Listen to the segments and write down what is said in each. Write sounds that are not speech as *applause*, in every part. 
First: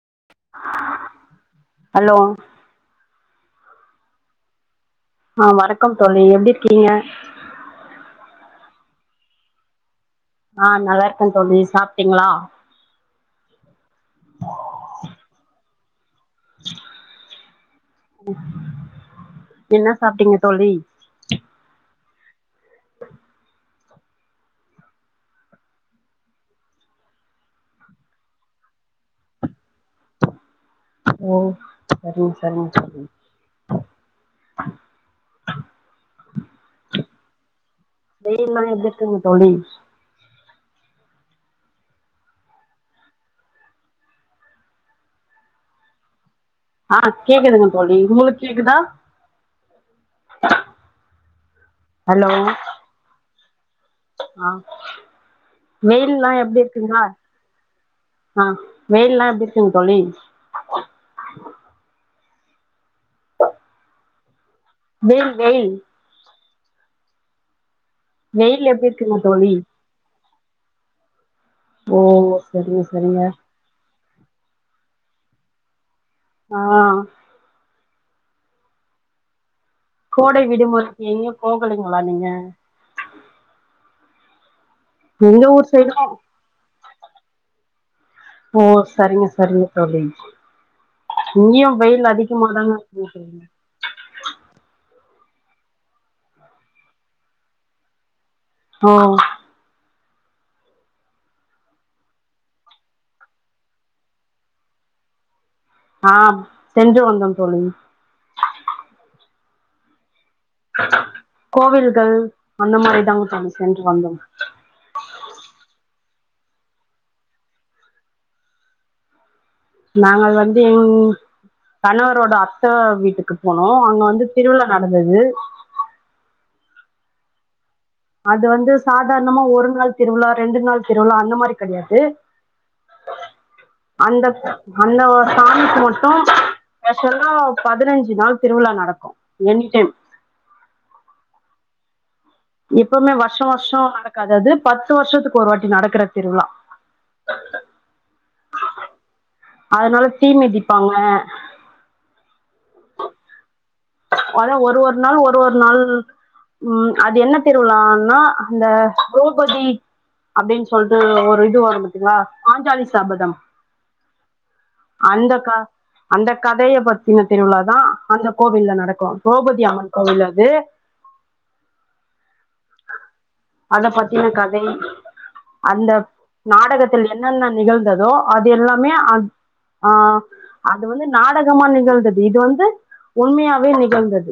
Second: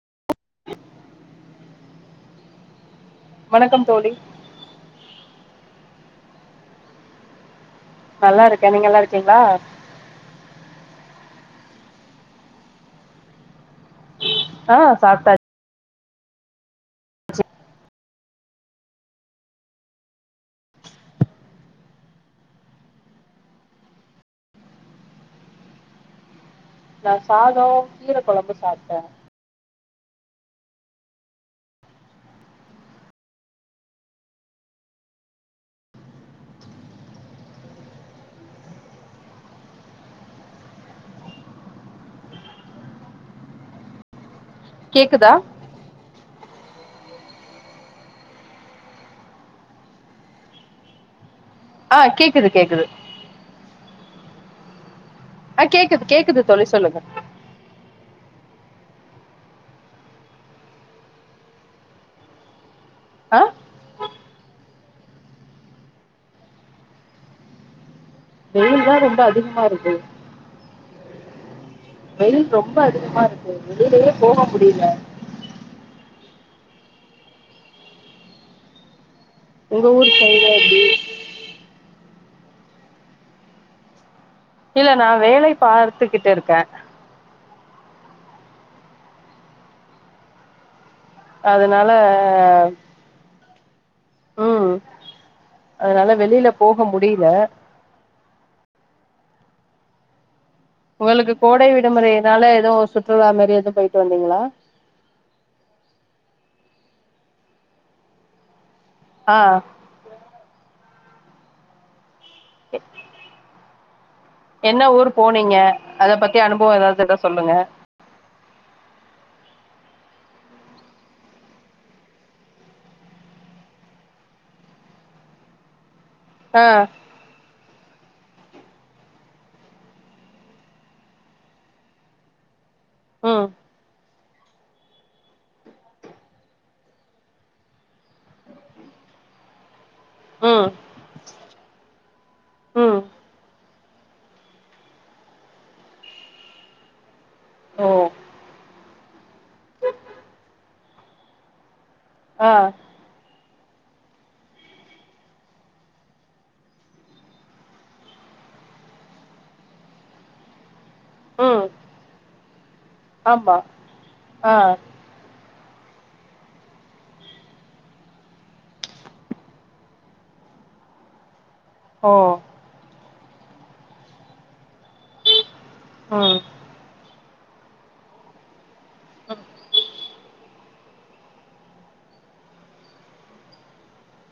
*inaudible* Hello வணக்கம் தோழி ஆ வணக்கம்தோழி எப்படி இருக்கீங்க நல்லா இருக்கேன் நீங்க நல்லா இருக்கீங்களா ஆ நல்லா இருக்கேன்தோழி சாப்ட்டீங்களா ஆ சாப்டாசி என்ன சாப்ட்டீங்க தோழி நான் சாதம் கீரை குழம்பு சாப்ட்டேன். ஓ சரிங்க சரிங்க தோழி *unintelligible* தோழி கேக்குதா ஆஹ் கேக்குதுங்கு தோழி உங்களுக்கு கேக்குதா ஆ ஹலோ கேக்குது கேக்குது ஆ ஆ கேக்குது வெயில்லா கேக்குது எப்டி தோழி இருக்குங்க சொல்லுங்க ஆ வெயில்லாம் எப்படி இருக்குங்க தோழி ஆ வெயில் வெயில் வெயில் எப்டி வெயில்தான் இருக்குங்க ரொம்ப தோழி அதிகமா இருக்கு ஓ வெயில் ரொம்ப சரிங்க சரிங்க அதிகமா இருக்கு வெளிலயே போக முடியல ஆ உங்க ஊர் கோடை சைடு எப்டி விடுமுறைக்கு எங்யு போகலைங்க போலா நீங்க இல்ல நா எங்க வேலை ஊர் சைடு பார்த்துக்கிட்டு இருக்கே ஓ சரிங்க சரிங்க தோழி இங்கயு அதனால வெயில் அதிகமாதாங்க இருந்துட்ருக்கு ம் அதனால வெளில போக முடியல ஆ இவளுக்கு கோடை விடுமுறைனால எதுவு சுற்றுலா மாரி எது போயிட்டு வந்தீங்களா ஆஹ் சென்று வந்தோம் தோழி ஆஹ் கோவில்கள் அந்த மாரி தாங்க தாம்சென்ட் வந்தோ என்ன ஊரு போனீங்க அத பத்தி அனுபவ எதாவ்து இருந்தா சொல்லுங்க நாங்கள் வந்து உம் கணவரோட அத்த வீட்டுக்கு போனோ அங்க வந்து திருவிழா நடந்தது ஆஹ் அது வந்து சாதாரணமா ஒரு நாள் திருவிழா ரெண்டு நாள் திருவிழா அந்த மாரி கெடையாது உம் அந்தப் அந்த ஒரு சாமிக்கு மட்டு அ சொல்றோ பதுனஞ்சு நாள் திருவிழா நடக்கு எனிடைம் உம் எப்போமே வர்ஷ வர்ஷ நடக்காது அது பத்து வர்ஷத்துக்கு ஒரு வாட்டி நடக்குற திருவிழா ஓ அதனால தீ மிதிப்பாங்க ஆஹ் அதா ஒரு ஒரு நாள் ஒரு ஒரு நாள் உம் அது என்ன திருவிழான்னா அந்த திரோபதி அப்டின் சொ சொல்ட்டு ஒரு இது ம் வரு பாத்தீங்ளா பாஞ்சாலிஸ் சபதம் ஆமா ஆ அந்தக் கா அந்த கதய பாத்தினா திருவிழா தா அந்த கோவில்ல நடக்கு திரோபதி அம்மன் கோவில் அது ஓ அத பாத்தீனா கதை அந்த ம் நாடகத்தில் என் என்னென்ன நிகழ்ந்ததோ அது எல்லா மே அஹ் ஆஹ் அது வந்து நாடகமா நிகழ்ந்தது இது வந்து உண்மையாவே நிகழ்ந்தது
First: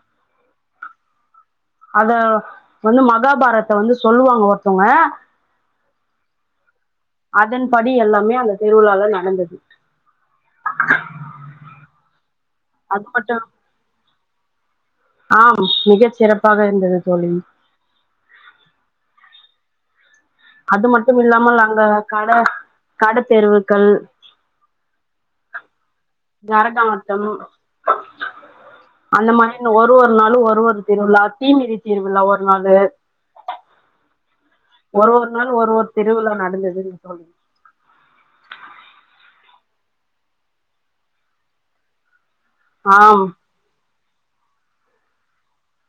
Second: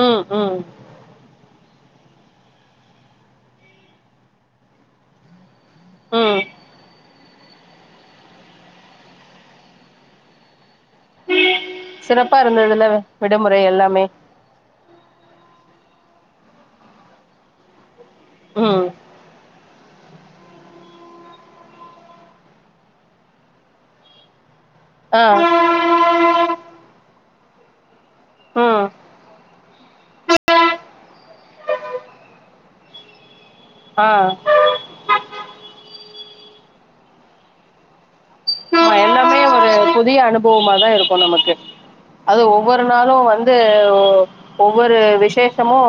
உம் உம் அத வந்து மகாபாரத்தை வந்து சொல்லுவாங்க ஒருத்தவங்க ம் அதன்படி எல்லாமே அந்த திருவிழால நடந்தது சிறப் அப்பா இருந்ததுல அது மட்டும் விடுமுறை எல்லாமே மிக சிறப்பாக இருந்தது தோழி உம் அது மட்டும் இல்லாமல் நாங்க கடை கடை தேர்வுகள் ஆஹ் நரகாட்டம் ம் அந்த மாதிரி ஒரு ஒரு நாளும் ஒரு ஒரு திருவிழா தீமிதி திருவிழா ஒரு நாளு ஆ ஒரு ஒரு நாள் ஒரு ஒரு திருவிழா நடந்ததுங்க தோழி ஆமா எல்லாமே ஒரு புதிய அனுபவமாதா இருக்கோ நமக்கு அது ஒவ்வொரு நாளோ ஆம் வந்து ஒவ்வொரு விசேஷமோ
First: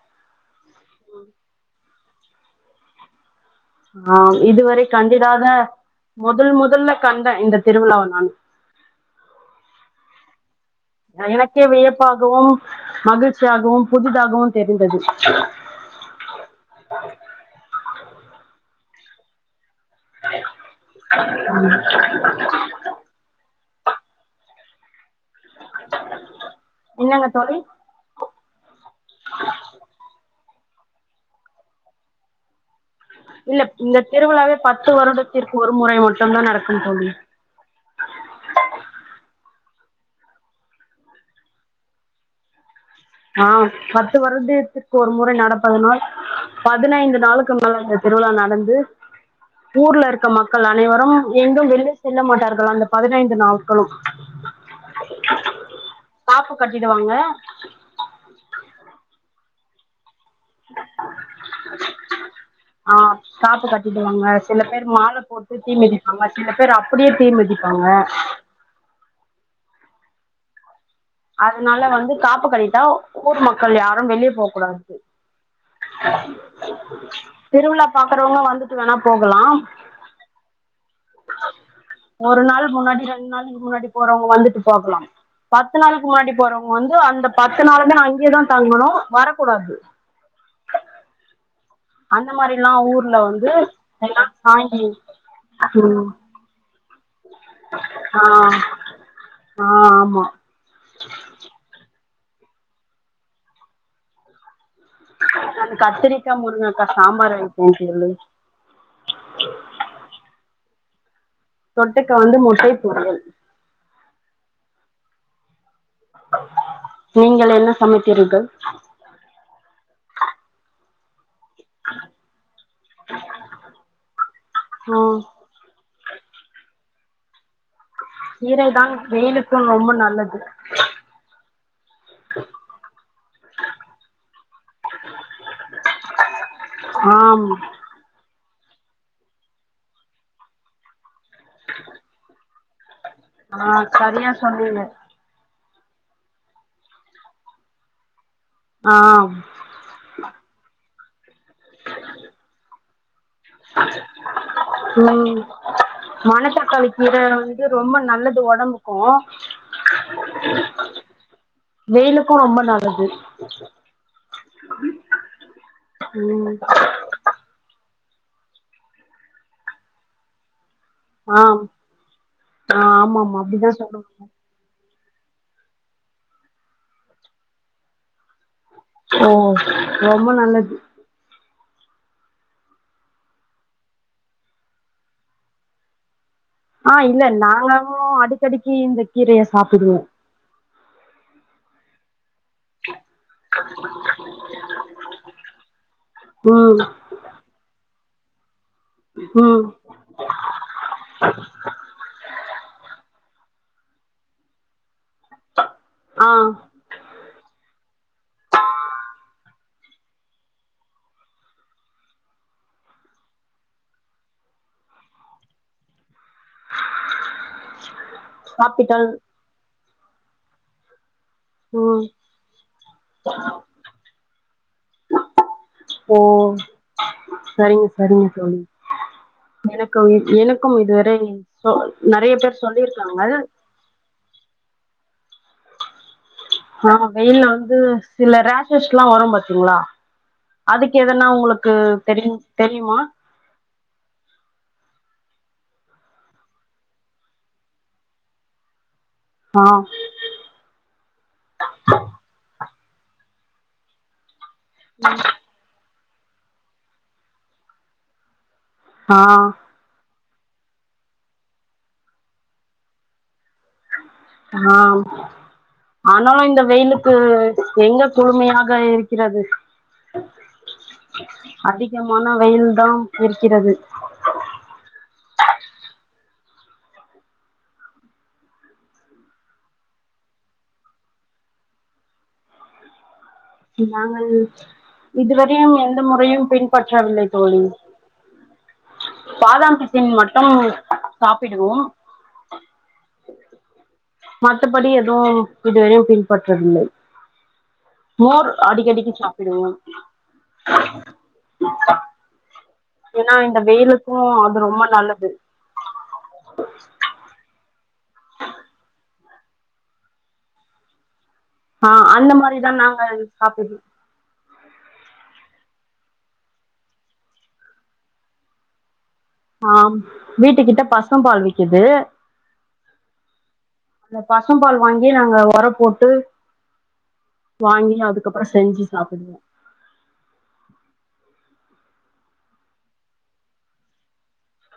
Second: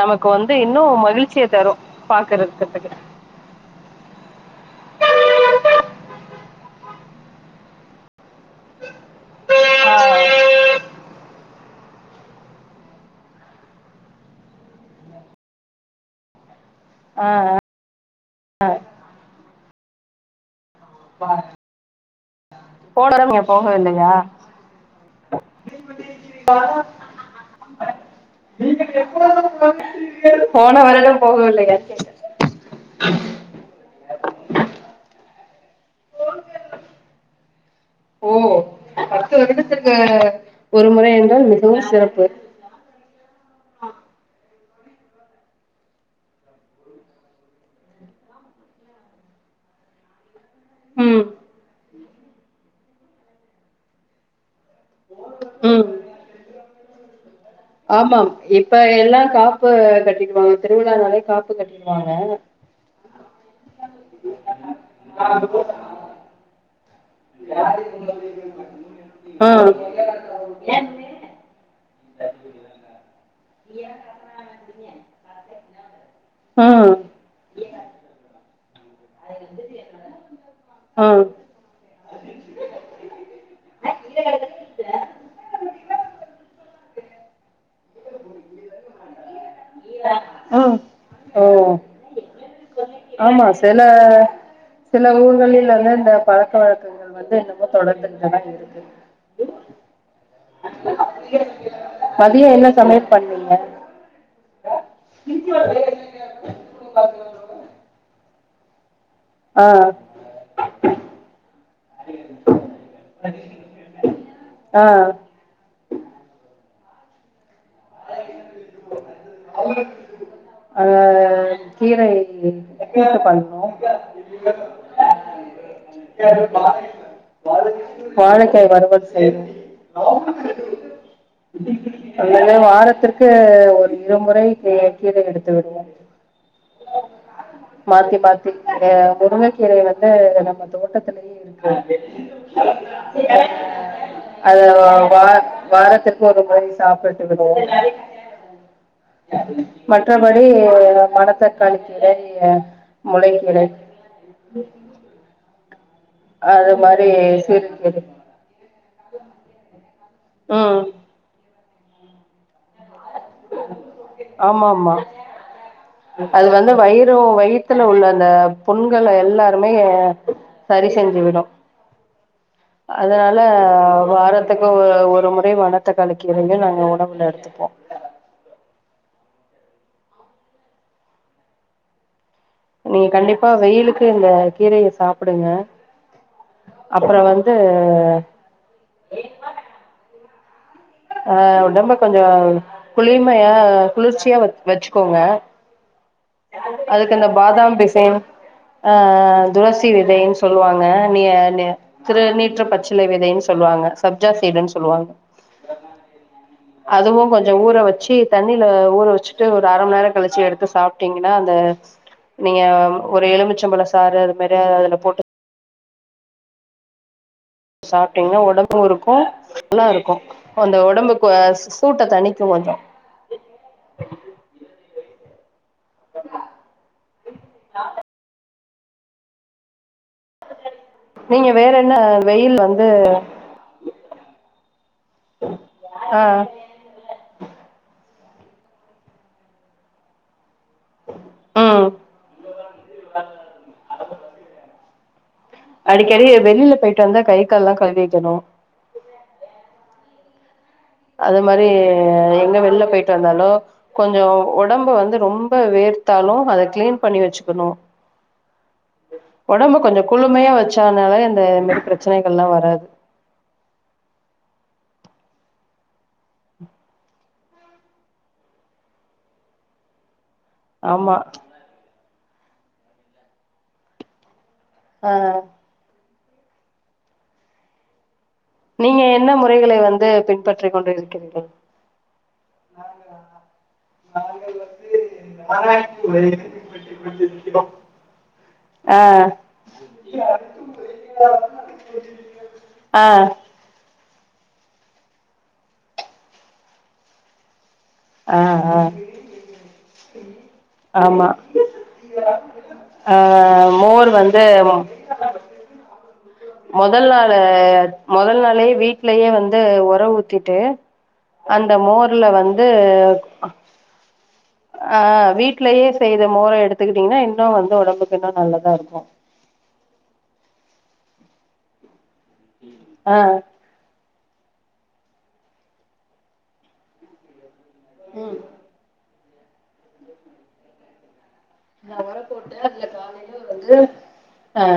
நமக்கு வந்து இன்னு மகிழ்ச்சிய தரும் பாக்குறக்கிறதுக்கு ஆ இதுவரை கண்டிடாத முதல் முதல்ல கண்டேன் இந்த திருவிழாவ நானு ஆ எனக்கே வியப்பாகவும் மகிழ்ச்சியாகவும் புதிதாகவும் தெரிந்தது ம் போனறவ நீங்க போகவே இல்லையா என்னங்க தோழி நீங்க எப்போது வருவீர்கள் போன வராலும் போக வில்லையா கேட்டேன் இல்ல இந்த திருவிழாவே பத்து வருடத்திற்கு ஒரு முறை மட்டும் தான் நடக்குன்னு தோழி ஓ பத்து வருடத்துக்கு ஒரு முறை என்றால் மிகவும் சிறப்பு ஆ பத்து வரது இத்து ஒரு முறை நடப்பதனால் பதினைந்து நாளுக்கு திருவிழா நடந்து ஊர்ல இருக்க மக்கள் அனைவரும் ம் எங்கும் வெளிய செல்ல மாட்டார்கள் அந்த பதினைந்து நாட்களும் ம் காப்பு கட்டிடுவாங்க ஆமாம் இப்ப எல்லாம் காப்பு கட்டி வாங்க திருவிழா நாளே காப்பு கட்டி டுவாங்க ஆ காப்பு கட்டிடுவாங்க சில பேர் மாலை போட்டு தீமிதிப்பாங்க சில பேர் அப்படியே தீ மிதிப்பாங்க ம் என் அ அதனால வந்து காப்பு கட்டீட்டா ஊர் மக்கள் யாரும் வெளியே போக கூடாது ம் திருவிழா பாக்குறவங்க வந்துட்டு வேணா போகலாம் *unintelligible* ஒரு நாள் முன்னாடி ரெண்டு நாளுக்கு முன்னாடி போறவங்க வந்துட்டு போகலாம் பத்து நாளுக்கு முன்னாடி போறவங்க வந்து அந்த பத்து நாளு தா அங்கேயா தா தங்கணோ வர ம் ஓ அந்த மாரில்லா ஊர்ல ஆமா வந்து சில எல்லா சாங்கி சில ஊர்களில் வந்து ம் இந்த பழக்க வழக்கங்கள் வந்து இன்னமோ ஆ தொடர்ந்துட்டுதான் இருக்கு ஆ ஆமா மதியோ என்ன சமையல் பண்ணீங்க நான் கத்திரிக்கா முருங்காக்கா சாம்பார் *unintelligible* சொல்லுங்க ஆஹ் தொட்டுக்க வந்து முட்டை பொரியல் ஆஹ் நீங்கள் என்ன சமைத்திர்கள் அஹ் கீரை எ பண்ணும் ம் *unintelligible* வாழைக்காய் கீரைதான் வருவது ச வெயிலுக்கு ரொம்ப நல்லது அல்ல வாழ ஒரு இருமுறை கீரை எடுத்து விடு ஆம் மாத்தி மா முருங்கைக்கீரை முருங்கைகீர வந்து நம்ம தோட்டத்தை சிலையே இருக்கு ஆஹ ஆஹ் சரியா சொன்னீங்க வாரத்துக்கு ஒரு மாதிரி சாப்பிட்டுக்கணும் ஆம் மற்றபடி மணத்தக்காளி கீரை முளைக்கிடை மன தக்காளி கீரை இது ரொம்ப நல்லது ஒடம்பு *unintelligible* ஆஹ் வேலுக்கும் ரொம்ப நல்லது ஆமா ஆமா அது ம் வந்து வயிறும் வயித்துல உள்ள தா. புண்கள எல்லாருமே செரி செஞ்சி ஆ ஆ விடும் அதனால ஆமாமா அப்டிதா சொல்லுவாங்க வாரத்துக்கு ஒரு ஒரு முறை வனத்தக்காளி கீரைய நாங்க உணவுல எடுத்துப்போம் ஓ ரொம்ப நல்லது நீ கண்டிப்பா வெயிலுக்கு இந்த கீரைய சாப்டுங்க ஆ இல்ல நாங்களும் அடிக்கடிக்கி இந்த கீரைய சாப்பிடுவோம் ஆ. உடம்ப கொஞ் ச குளிர்மயா குளிர்ச்சியா வெச்சுக்கோங்க ம் அதுக்கிந்த பாதாம் பிசின் ஆ ம் துளசி விதைன் சொல்லுவாங்க நிய நீ திருநீற்ற பச்சிலை விதைன் சொல்லுவாங்க சப்ஜா சீடுன் சொல்வாங்க ஆ அதுவு கொஞ்சோ ஊற வச்சு தண்ணில ஊற வச் ஒரு அரம்நேர கழிச்சி எடுத்து சாப் டீங்ன்னா அந்த நீங்க ஒரு எலுமிச்சம்பல சாறு அது மாரி அதுல போட்டு சாப் டீங்ன்னா ஒடம்பு சாப்பிட்டால் இருக்கு நல்லாருக் அந்த ஒடம்பு ம் ஓ செரிங்க செரிங்க தோழி ஏன *unintelligible* எனக்கும் இதுவரை நீங்க சொ வேற என்ன நறைய வெயில் பேர் வந்து சொல்லிருக்காங்கள் ஆ அ வெயில்ல வந்து சில ரேஷஸ்லா வரு பாத்தீங்ளா அதுக்கு எதனா உங்குளுக்கு ம் தெரிஞ் தெரியுமா அடிக்கடி வெளில போய்ட்டு வந்தா கை கால் எல்லா கழுவிக்கணு ஆ அது மாரி எங்க வெள்ல பேயிட்டு வந்தாலு கொஞ்சோ ஒடம்பு வந்து ரொம்ப வேர்த் தாலு அத க்ளீன் பண்ணி வெச்சிக்கனு ஆ ஓடம்பு கொஞ்சோ குழுமயா வெச்சனாவே இந்த இது மாரி பிரச்சனைகல்லா வராது ஆ ஆனாலு இந்த வெயிலுக்கு எங்க குழுமையாக இருக்கிறது ஆமா கமான வெயில்தான் இருக்கிறது ஆ நீங்க என்ன முறைகளை வந்து பின்பற்றி கொண்டிருக்கிறீர்கள் நாங்கள் இதுவரையு எந்த முறையு பின்பற்றவில்லை தோழி ஆ பாதாம் பிசின் மட்டு சாப்பிடுவோ ஆ மத்தபடி எதுவு இதுவரையு பின்பற்றதில்லை ஆ மோர் ஆ அடிகடிக்கு சாப்பிடுவோ ஆமா ஆ ஏனா இந்த மோர் வெயிலுக்கு வந்து அது ரொம்ப நல்லது மொதல் நாள மொதல் நாளே வீட்லயே வந்து ஒர ஊத்திட்டு அந்த ஆ மோர்ல அந்த வந்து மாரிதா நாங்க சாப்புட்றது ஆ வீட்லயே செய்ர மோர எடுதுகிட்டீங்கனா இன்னு வந்து உடம்புக்கு இன்னு நல்லதா இருக்கு ஆஹ் வீட்டு கிட்ட பசும் பால் விக்கிது ஆ அந்த பசும்பால் வாங்கி நாங்க வாங்கி ம் அதுக்கப்றொ செஞ்சு சாப்புட்னு நா உர போட்டு அதுல கால வந்து ஆ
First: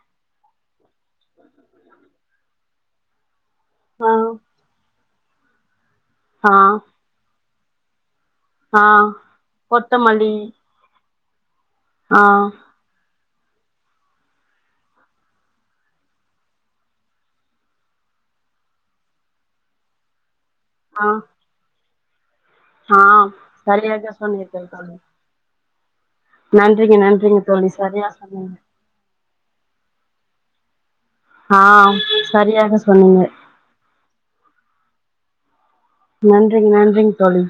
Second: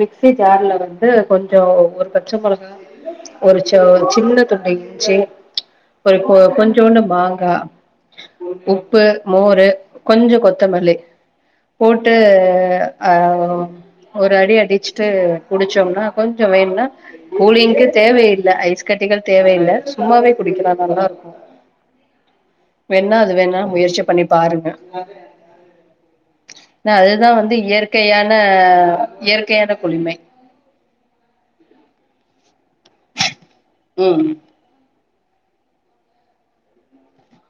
மிக்சி ஜார்ல வந்து து கொஞ்சொ ஒரு பச்ச மொளகா *inaudible* ஒரு சொ ஆ சின்ன துண்டு இஞ்சி ஒரு கொ ஆ கொஞ்சூண்டு மாங்கா ஆ உப்பு மோரு கொத்தமல்லி கொஞ்சொ கொத்தமல்லி போட்டு ஆ அஹ் ஒ ஒரு அடி அடிச்சுட்டு குடிச்சோம்னா கொஞ்ச வேணுனா கூலிங்க்கு தேவையில்ல ஐஸ் கட்டிகள் தேவையில்ல சும்மாவே குடிக்கலாம் நல்லா ஆ இருக்கும் ஆ வேணா அது வேணா முயற்சி சரியாக பண்ணி பாருங்க சொன்னீர்கள் தோழி ஏன்னா நன்றிங்க அதுதான் நன்றிங்க வந்து தோழி சரியா இயற்கையான சொன்னீங்க இயற்கையான குளிமை ஆஹ் சரியாக சொன்னீங்க ம் நன்றிங் நன்றிங் தோழி